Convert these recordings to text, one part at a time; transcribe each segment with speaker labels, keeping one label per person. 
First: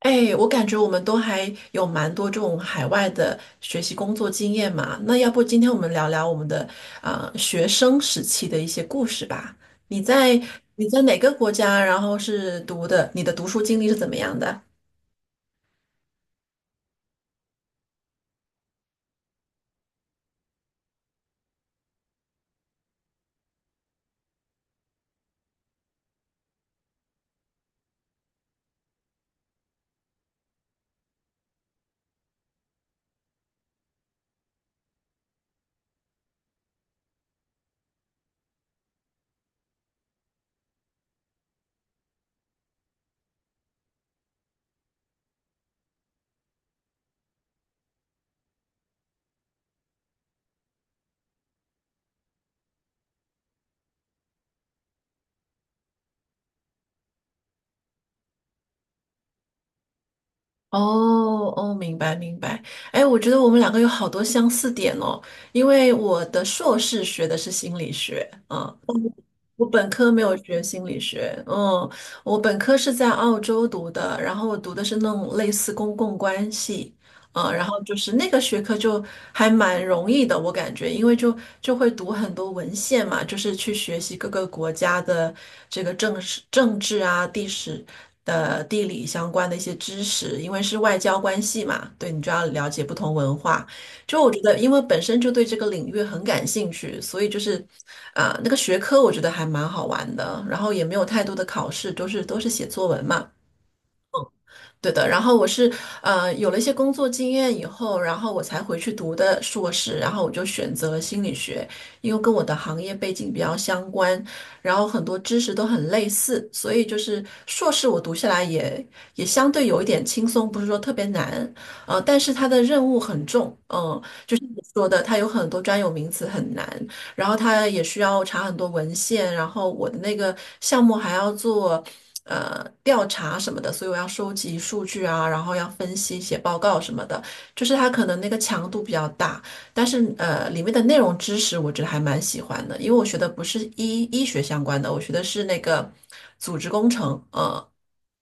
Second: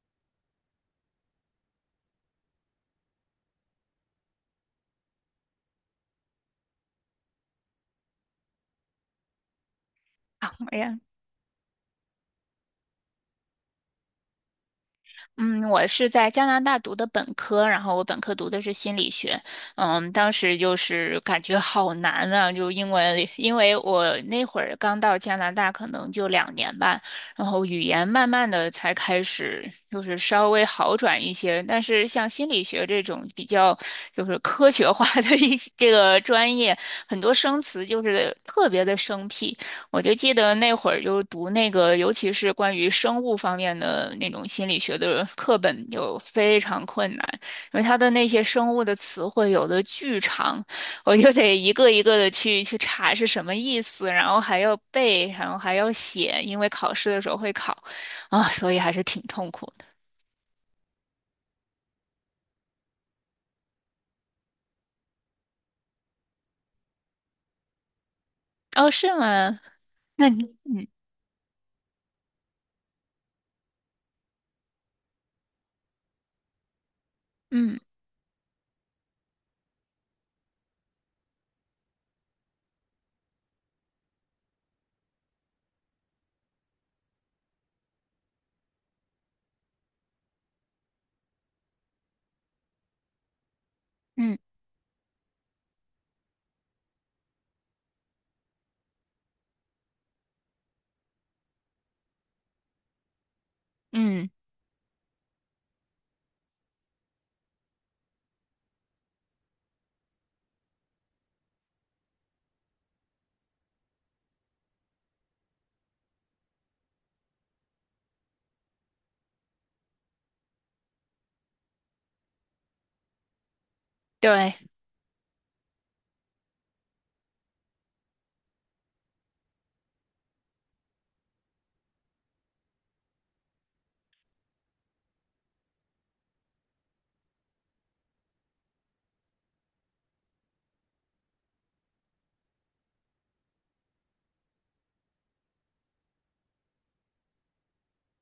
Speaker 1: 哎，我感觉我们都还有蛮多这种海外的学习工作经验嘛。那要不今天我们聊聊我们的学生时期的一些故事吧？你在
Speaker 2: 好
Speaker 1: 你
Speaker 2: 呀，
Speaker 1: 在哪个国家？然后是读的，你的读书经历是怎么样的？
Speaker 2: 嗯，我是在加拿大读的本科，然后我本科读的是心理学。当时就是感觉好难啊，就英文，因为我那会儿刚到加拿大，可能就两年吧，然后语言慢慢的才开始就是稍微好转一些，但是像心理学这种比较就是科学化的 一些这个专业，很多生词就是特别的生僻。我就记得那会儿就读那个，尤其是关于生物方面的那种心理学的课本，就非常困难，因为它的那些生物的词汇有的巨长，我就得一个一个的去查是什么意思，然后还要背，然后还要写，因为考试的时候会考啊，所以还是挺痛苦的。
Speaker 1: 哦哦，明白明白。哎，我觉得我们两个有好多相似点哦，因为我的硕士学的是心理学。嗯，
Speaker 2: 哦，是吗？
Speaker 1: 我本科没
Speaker 2: 那
Speaker 1: 有
Speaker 2: 你
Speaker 1: 学心理学。嗯，我本科是在澳洲读的，然后我读的是那种类似公共关系。然
Speaker 2: 嗯
Speaker 1: 后就是那个学科就还蛮容易的，我感觉，因为就会读很多文献嘛，就是去学习各个国家的这个政史、政治啊、地史的地理相关的一些知识，因为是外交关系嘛，对，你就要了解不同文化。就我
Speaker 2: 嗯
Speaker 1: 觉得，因为本身就对这个领域很感兴趣，所以就是，那个学科我觉得还蛮好玩的，然后也没有太多的考试，都是写作文嘛。
Speaker 2: 嗯，
Speaker 1: 对的。然后我是有了一些工作经验以后，然后我才回去读的硕士，然后我就选择了心理学，因为跟我的行业背景比较相关，然后很多知识都很类似，所以就是硕士我读下来也相对有一点轻松，不是说特别难。但是它的任务很重。嗯、
Speaker 2: 对。
Speaker 1: 说的，它有很多专有名词很难，然后它也需要查很多文献，然后我的那个项目还要做调查什么的，所以我要收集数据啊，然后要分析、写报告什么的，就是它可能那个强度比较大，但是里面的内容知识我觉得还蛮喜欢的，因为我学的不是医学相关的，我学的是那个组织工程。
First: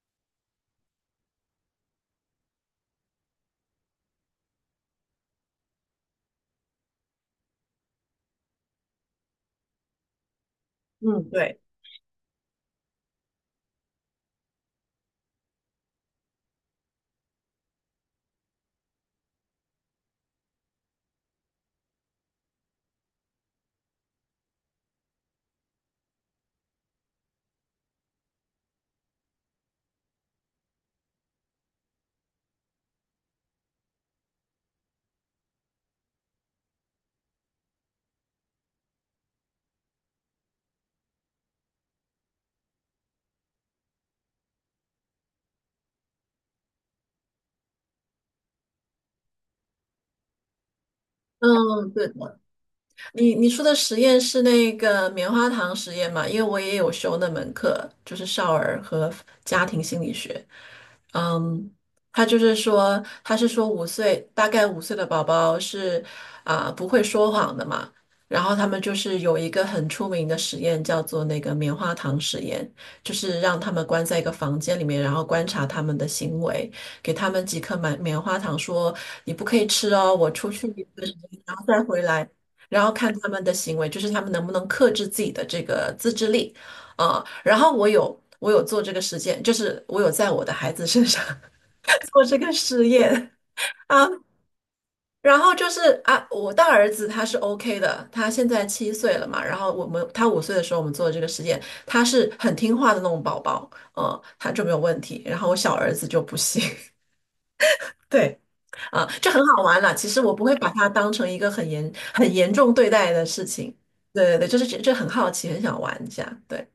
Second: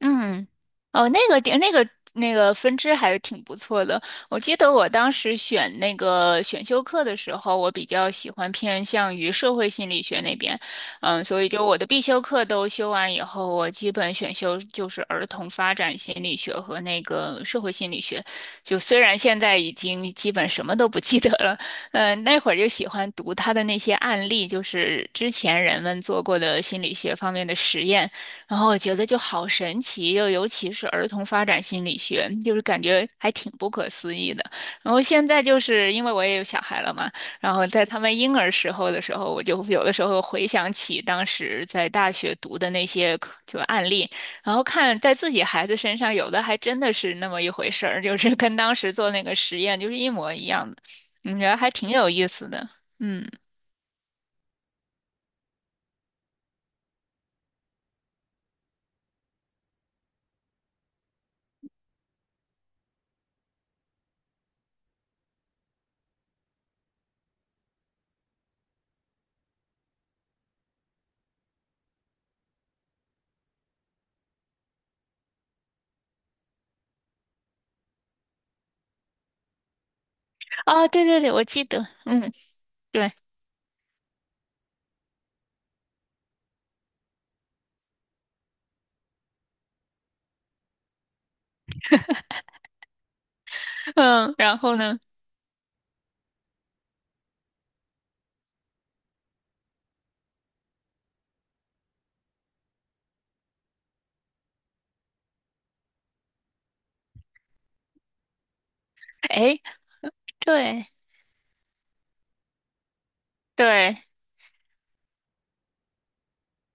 Speaker 2: 嗯，哦，那个点，那个分支还是挺不错的。我记得我当时选那个选修课的时候，我比较喜欢偏向于社会心理学那边。嗯，
Speaker 1: 嗯，
Speaker 2: 所以
Speaker 1: 对，
Speaker 2: 就我的必修课都修完以后，我基本选修就是儿童发展心理学和那个社会心理学。就虽然现在已经基本什么都不记得了，嗯，那会儿就喜欢读他的那些案例，就是之前人们做过的心理学方面的实验。然后我觉得就好神奇，又尤其是儿童发展心理学，就是感觉还挺不可思议的。然后现在就是因为我也有小孩了嘛，然后在他们婴儿时候的时候，我就有的时候回想起当时在大学读的那些课就案例，然后看在自己孩子身上，有的还真的是那么一回事儿，就是跟当时做那个实验就是一模一样的，嗯，觉得还
Speaker 1: 嗯，
Speaker 2: 挺
Speaker 1: 对
Speaker 2: 有意
Speaker 1: 的。
Speaker 2: 思的。嗯，
Speaker 1: 你说的实验是那个棉花糖实验嘛？因为我也有修那门课，就是少儿和家庭心理学。嗯，他就是说，他是说五岁，大概五岁的宝宝是不会说谎的嘛。然后他们就是有一个很出名的实验，叫做那个棉花糖实验，就是让他们关在一个房间里面，然后观察他们的行为，给他们几颗棉花糖，说你不可以吃哦，我出去一
Speaker 2: 哦，对
Speaker 1: 段时
Speaker 2: 对对，
Speaker 1: 间，
Speaker 2: 我
Speaker 1: 然后
Speaker 2: 记
Speaker 1: 再
Speaker 2: 得。
Speaker 1: 回来。
Speaker 2: 嗯，
Speaker 1: 然后
Speaker 2: 对。
Speaker 1: 看他们的行为，就是他们能不能克制自己的这个自制力。然后我有做这个实践，就是我有在我的孩子身上 做这个实验啊。
Speaker 2: 嗯，然后呢？
Speaker 1: 然后就是啊，我大儿子他是 OK 的，他现在7岁了嘛，然后我们他五岁的时候我们做这个实验，他是很听话的那种宝宝。他就没有问题，然后我小儿子就不行。对。啊，就很
Speaker 2: 哎，
Speaker 1: 好玩了。其实我不会把
Speaker 2: 对。
Speaker 1: 它当成一个很严重对待的事情。
Speaker 2: 对，
Speaker 1: 对对对，就是这很好奇，很想玩一下。对。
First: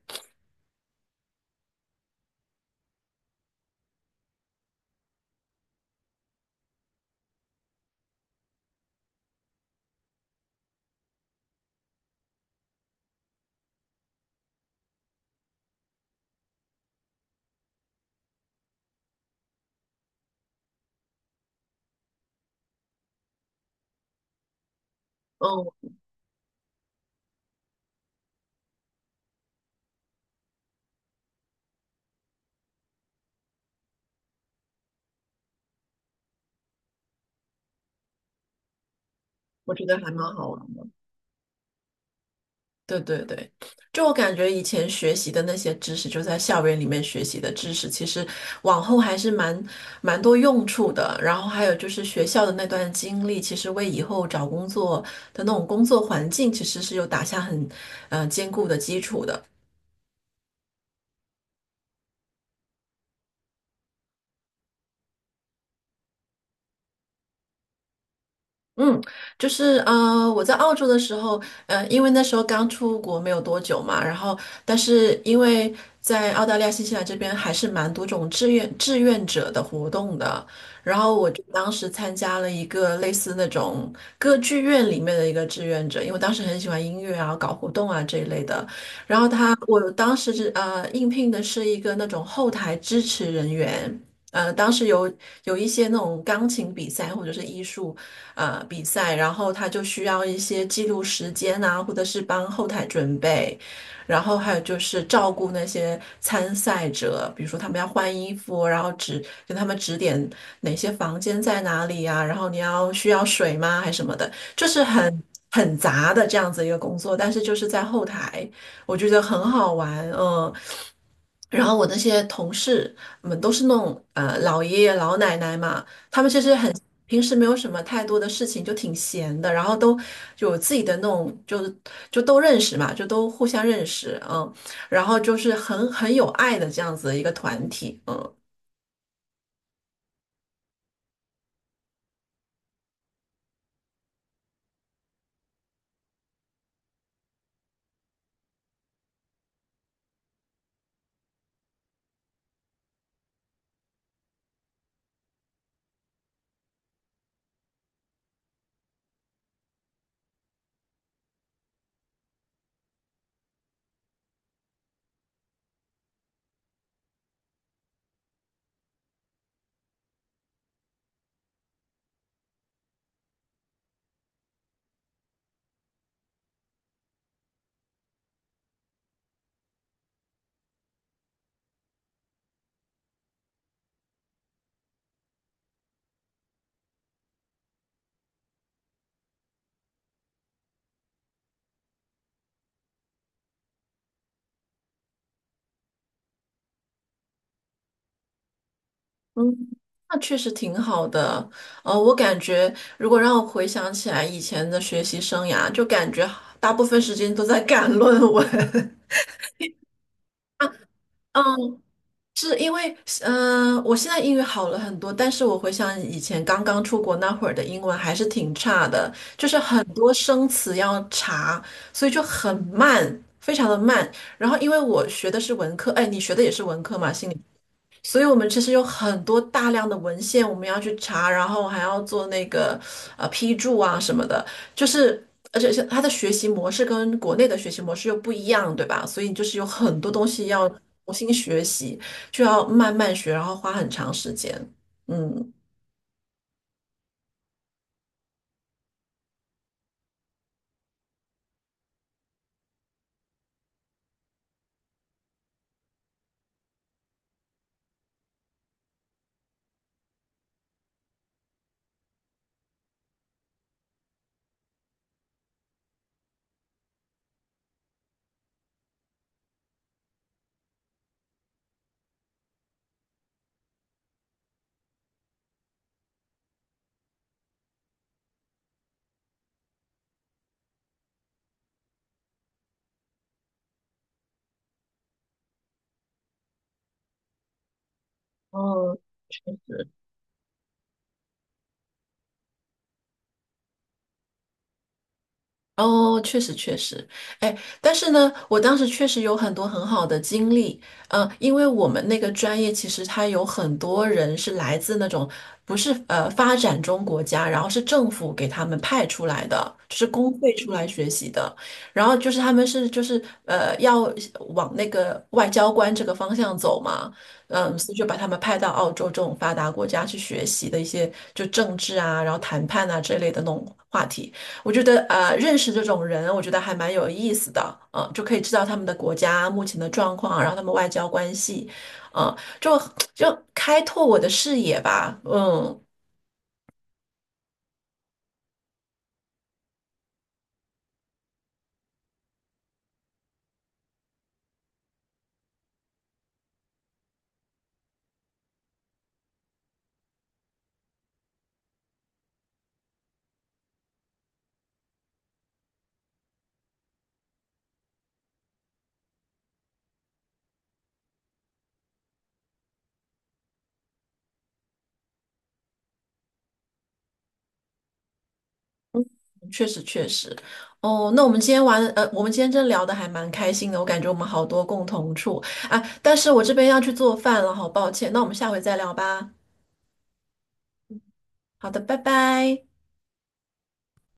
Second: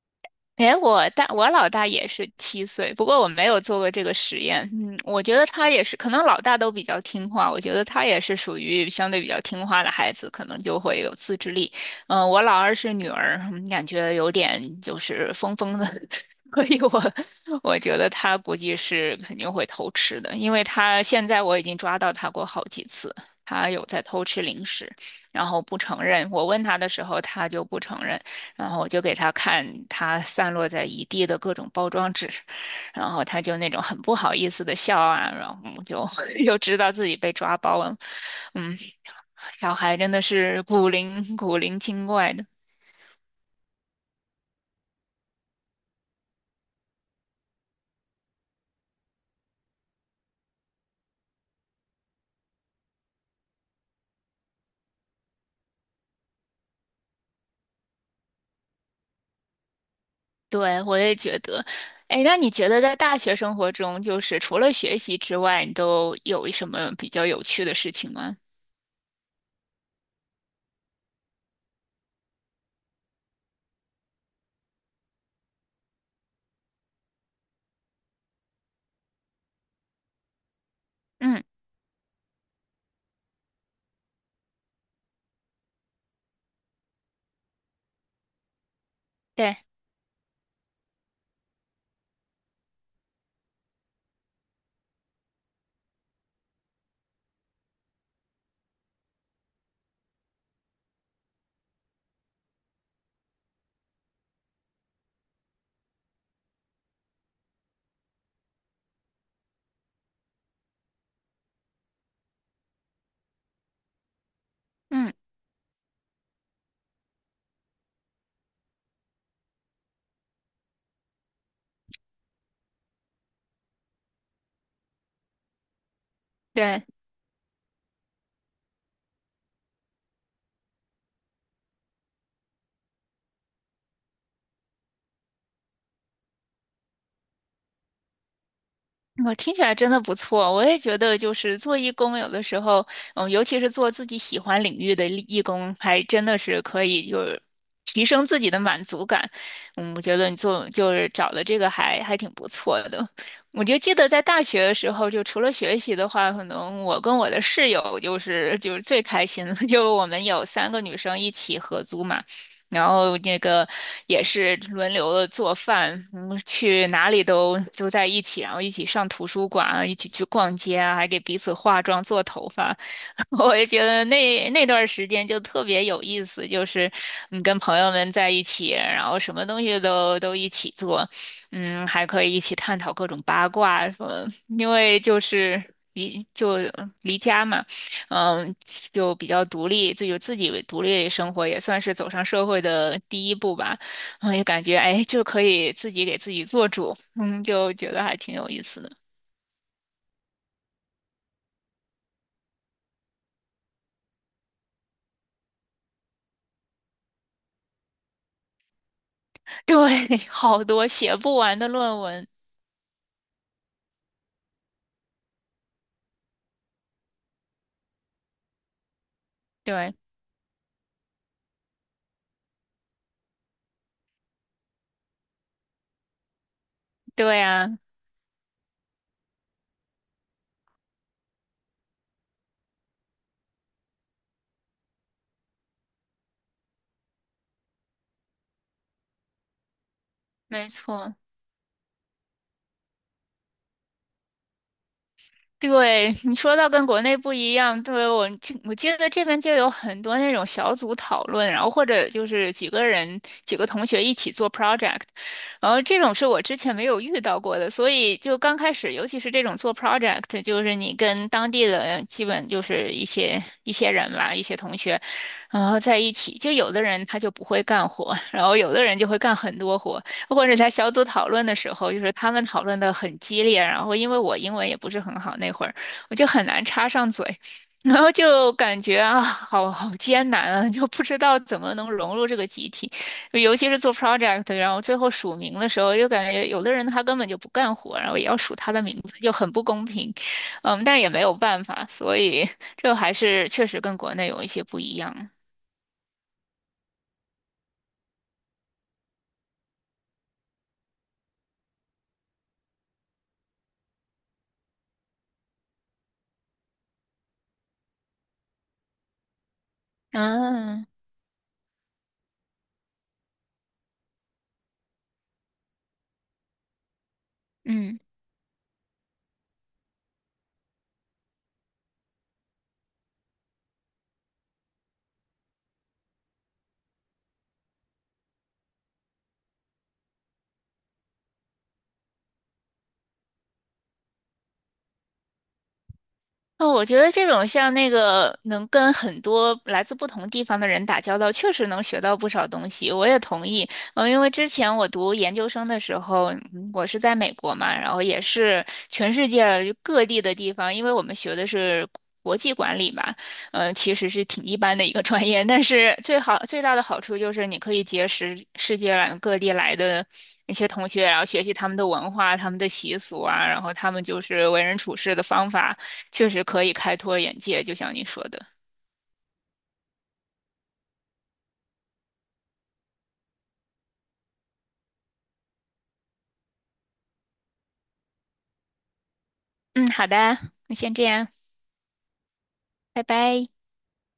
Speaker 2: 哎，我大我老大也是七岁，不过我没有做过这个实验。嗯，我觉得他也是，可能老大都比较听话，我觉得他也是属于相对比较听话的孩子，可能就会有自制力。嗯、我老二是女儿，嗯感觉有点就是疯疯的，所以我觉得他估计是肯定会偷吃的，因为他现在我已经抓到他过好几次，他有在偷吃零食，然后
Speaker 1: 嗯，
Speaker 2: 不承认。我问他的时候，他就不承认。然后我就给他看他散落在一地的各种包装纸，然后他就那种很不好意思的笑啊，然后我就 又知道自己被抓包了。嗯，
Speaker 1: 我
Speaker 2: 小
Speaker 1: 觉得
Speaker 2: 孩真
Speaker 1: 还蛮
Speaker 2: 的
Speaker 1: 好
Speaker 2: 是
Speaker 1: 玩的。
Speaker 2: 古灵精怪的。
Speaker 1: 对对对，就我感觉以前学习的那些知识，就在校园里面学习的知识，其实往后还是蛮多用处的。然后还有就是学校的那段经历，其实为以后找工作的那种工作环境，其实是有打下很坚固的基础的。
Speaker 2: 对，我也觉得。哎，那你觉得在大学生活中，就是除了学习之外，你都有什么比较有趣的事情吗？
Speaker 1: 嗯，就是我在澳洲的时候。因为那时候刚出国没有多久嘛，然后但是因为在澳大利亚、新西兰这边还是蛮多种志愿者的活动的，然后我
Speaker 2: 嗯，
Speaker 1: 就当时参加了一个类似那种歌剧院里面的一个志愿者，因为我当时很喜欢音乐啊、搞活动啊这一类的，然后
Speaker 2: 对，
Speaker 1: 我当时是应聘的是一个那种后台支持人员。当时有一些那种钢琴比赛或者是艺术比赛，然后他就需要一些记录时间啊，或者是帮后台准备，然后还有就是照顾那些参赛者，比如说他们要换衣服，然后指给他们指点哪些房间在哪里啊，然后你要需要水吗，还什么的，就是
Speaker 2: 嗯，
Speaker 1: 很杂的这样子一个工作，但是就是在后台，我觉得很好玩。嗯、然后我那些同事们都是那种老爷爷老奶奶嘛，他们其实很
Speaker 2: 对。
Speaker 1: 平时没有什么太多的事情，就挺闲的，然后都有自己的那种，就是就都认识嘛，就都互相认识。嗯，然后就是很有爱的这样子的一个团体。嗯。
Speaker 2: 我听起来真的不错，我也觉得就是做义工，有的时候，嗯，尤其是做自己喜欢领域的义工，还真的是可以就是提升自己的满足感。嗯，我觉得你做就是找的这个还挺不错的。我就记得在大学的时候，就除了学习的话，可能我跟我的室友就是最开心的，就我们有三个女生一起合租嘛。然后那个也是轮流的做饭，嗯，去哪里都在一起，然后一起上图书馆啊一起去逛街啊，还给彼此化妆、做头发。我也觉得那段时间就特别有意思，就是嗯，跟朋友们在一起，然后什么东西都一起做，嗯，还可以一起探讨各种八卦什么，因为就是离家嘛。嗯，就比较独立，自己为独立生活，也算是走上社会的第一步吧。嗯，也感觉哎，就可以自己给自己做主，嗯，就觉得还挺有意思的。
Speaker 1: 嗯，那确实挺好的。我感觉如果让我回想起来以前的学习生涯，就感觉大部分时间都在 赶论文。
Speaker 2: 对，好多写 不完的
Speaker 1: 嗯，
Speaker 2: 论文。
Speaker 1: 是因为，我现在英语好了很多，但是我回想以前刚刚出国那会儿的英文还是挺差的，就是很
Speaker 2: 对，
Speaker 1: 多生词要查，所以就很慢，非常的慢。然后因为我学的是文科，哎，你学的也是文科嘛，
Speaker 2: 对啊，
Speaker 1: 所以我们其实有很多大量的文献我们要去查，然后还要做那个批注啊什么的，就是而且是它的学习模式跟国内的学习模式又不一样，对吧？所以就是有很多东西要
Speaker 2: 没
Speaker 1: 重
Speaker 2: 错。
Speaker 1: 新学习，就要慢慢学，然后花很长时间。嗯，
Speaker 2: 对，你说到跟国内不一样，对，我记得这边就有很多那种小组讨论，然后或者就是几个人几个同学一起做 project，然后这种是我之前没有遇到过的，所以就刚开始，尤其是这种做 project，就是你跟当地的基本就是一些人吧，一些同学，然后在一起，就有的人他就不会干活，然后有的人就会干很多活。或者在小组讨论的时候，就是他们讨论的很激烈，然后因为我英文也不是很好，那会儿我就很难插上嘴。然后就感觉啊，好艰难啊，就不知道怎么能融入这个集体，尤其是做 project，然后最后署名的时候，就感觉有的人他根本就不干活，然后也要署他的
Speaker 1: 哦，
Speaker 2: 名字，就很不公平。嗯，但也没有办法，所以这还是确实跟国内有一些不一样。
Speaker 1: 哦，确实确实。哎，但是呢，我当时确实有很多很好的经历。因为我们那个专业其实它有很多人是来自那种不是发展中国家，然后是政府给他们派出来的，就是公费出来
Speaker 2: 嗯
Speaker 1: 学习的，然后就是他们是就是要往那个外交官这个方向走嘛。所以
Speaker 2: 嗯。
Speaker 1: 就把他们派到澳洲这种发达国家去学习的一些就政治啊，然后谈判啊这类的那种话题。我觉得认识这种人，我觉得还蛮有意思的。就可以知道他们的国家目前的状况，然后他们外交关系。嗯、就就开拓我的视野吧。嗯，
Speaker 2: 哦，我觉得这种像那个能跟很多来自不同地方的人打交道，确实能学到不少东西。我也同意。嗯，因为之前我读研究生的时候，嗯我是在美国嘛，然后也是全世界各地的地方，因为我们学的是国际管理嘛，嗯，其实是挺一般的一个专业，但是最好最大的好处就是你可以结识世界来各地来的那些同学，然后学习他们的文化、他们的习俗啊，然后他们就是为人处事的方法。确实可以开拓眼界，就像你说的。
Speaker 1: 确实确实。哦，那我们今天玩，我们今天真聊的还蛮开心的，我感觉我们好多共同处啊，但是我这边要去做饭了，好抱歉，那我们下回再聊吧。
Speaker 2: 嗯，好的，那先这样，
Speaker 1: 好的。拜拜。
Speaker 2: 拜拜。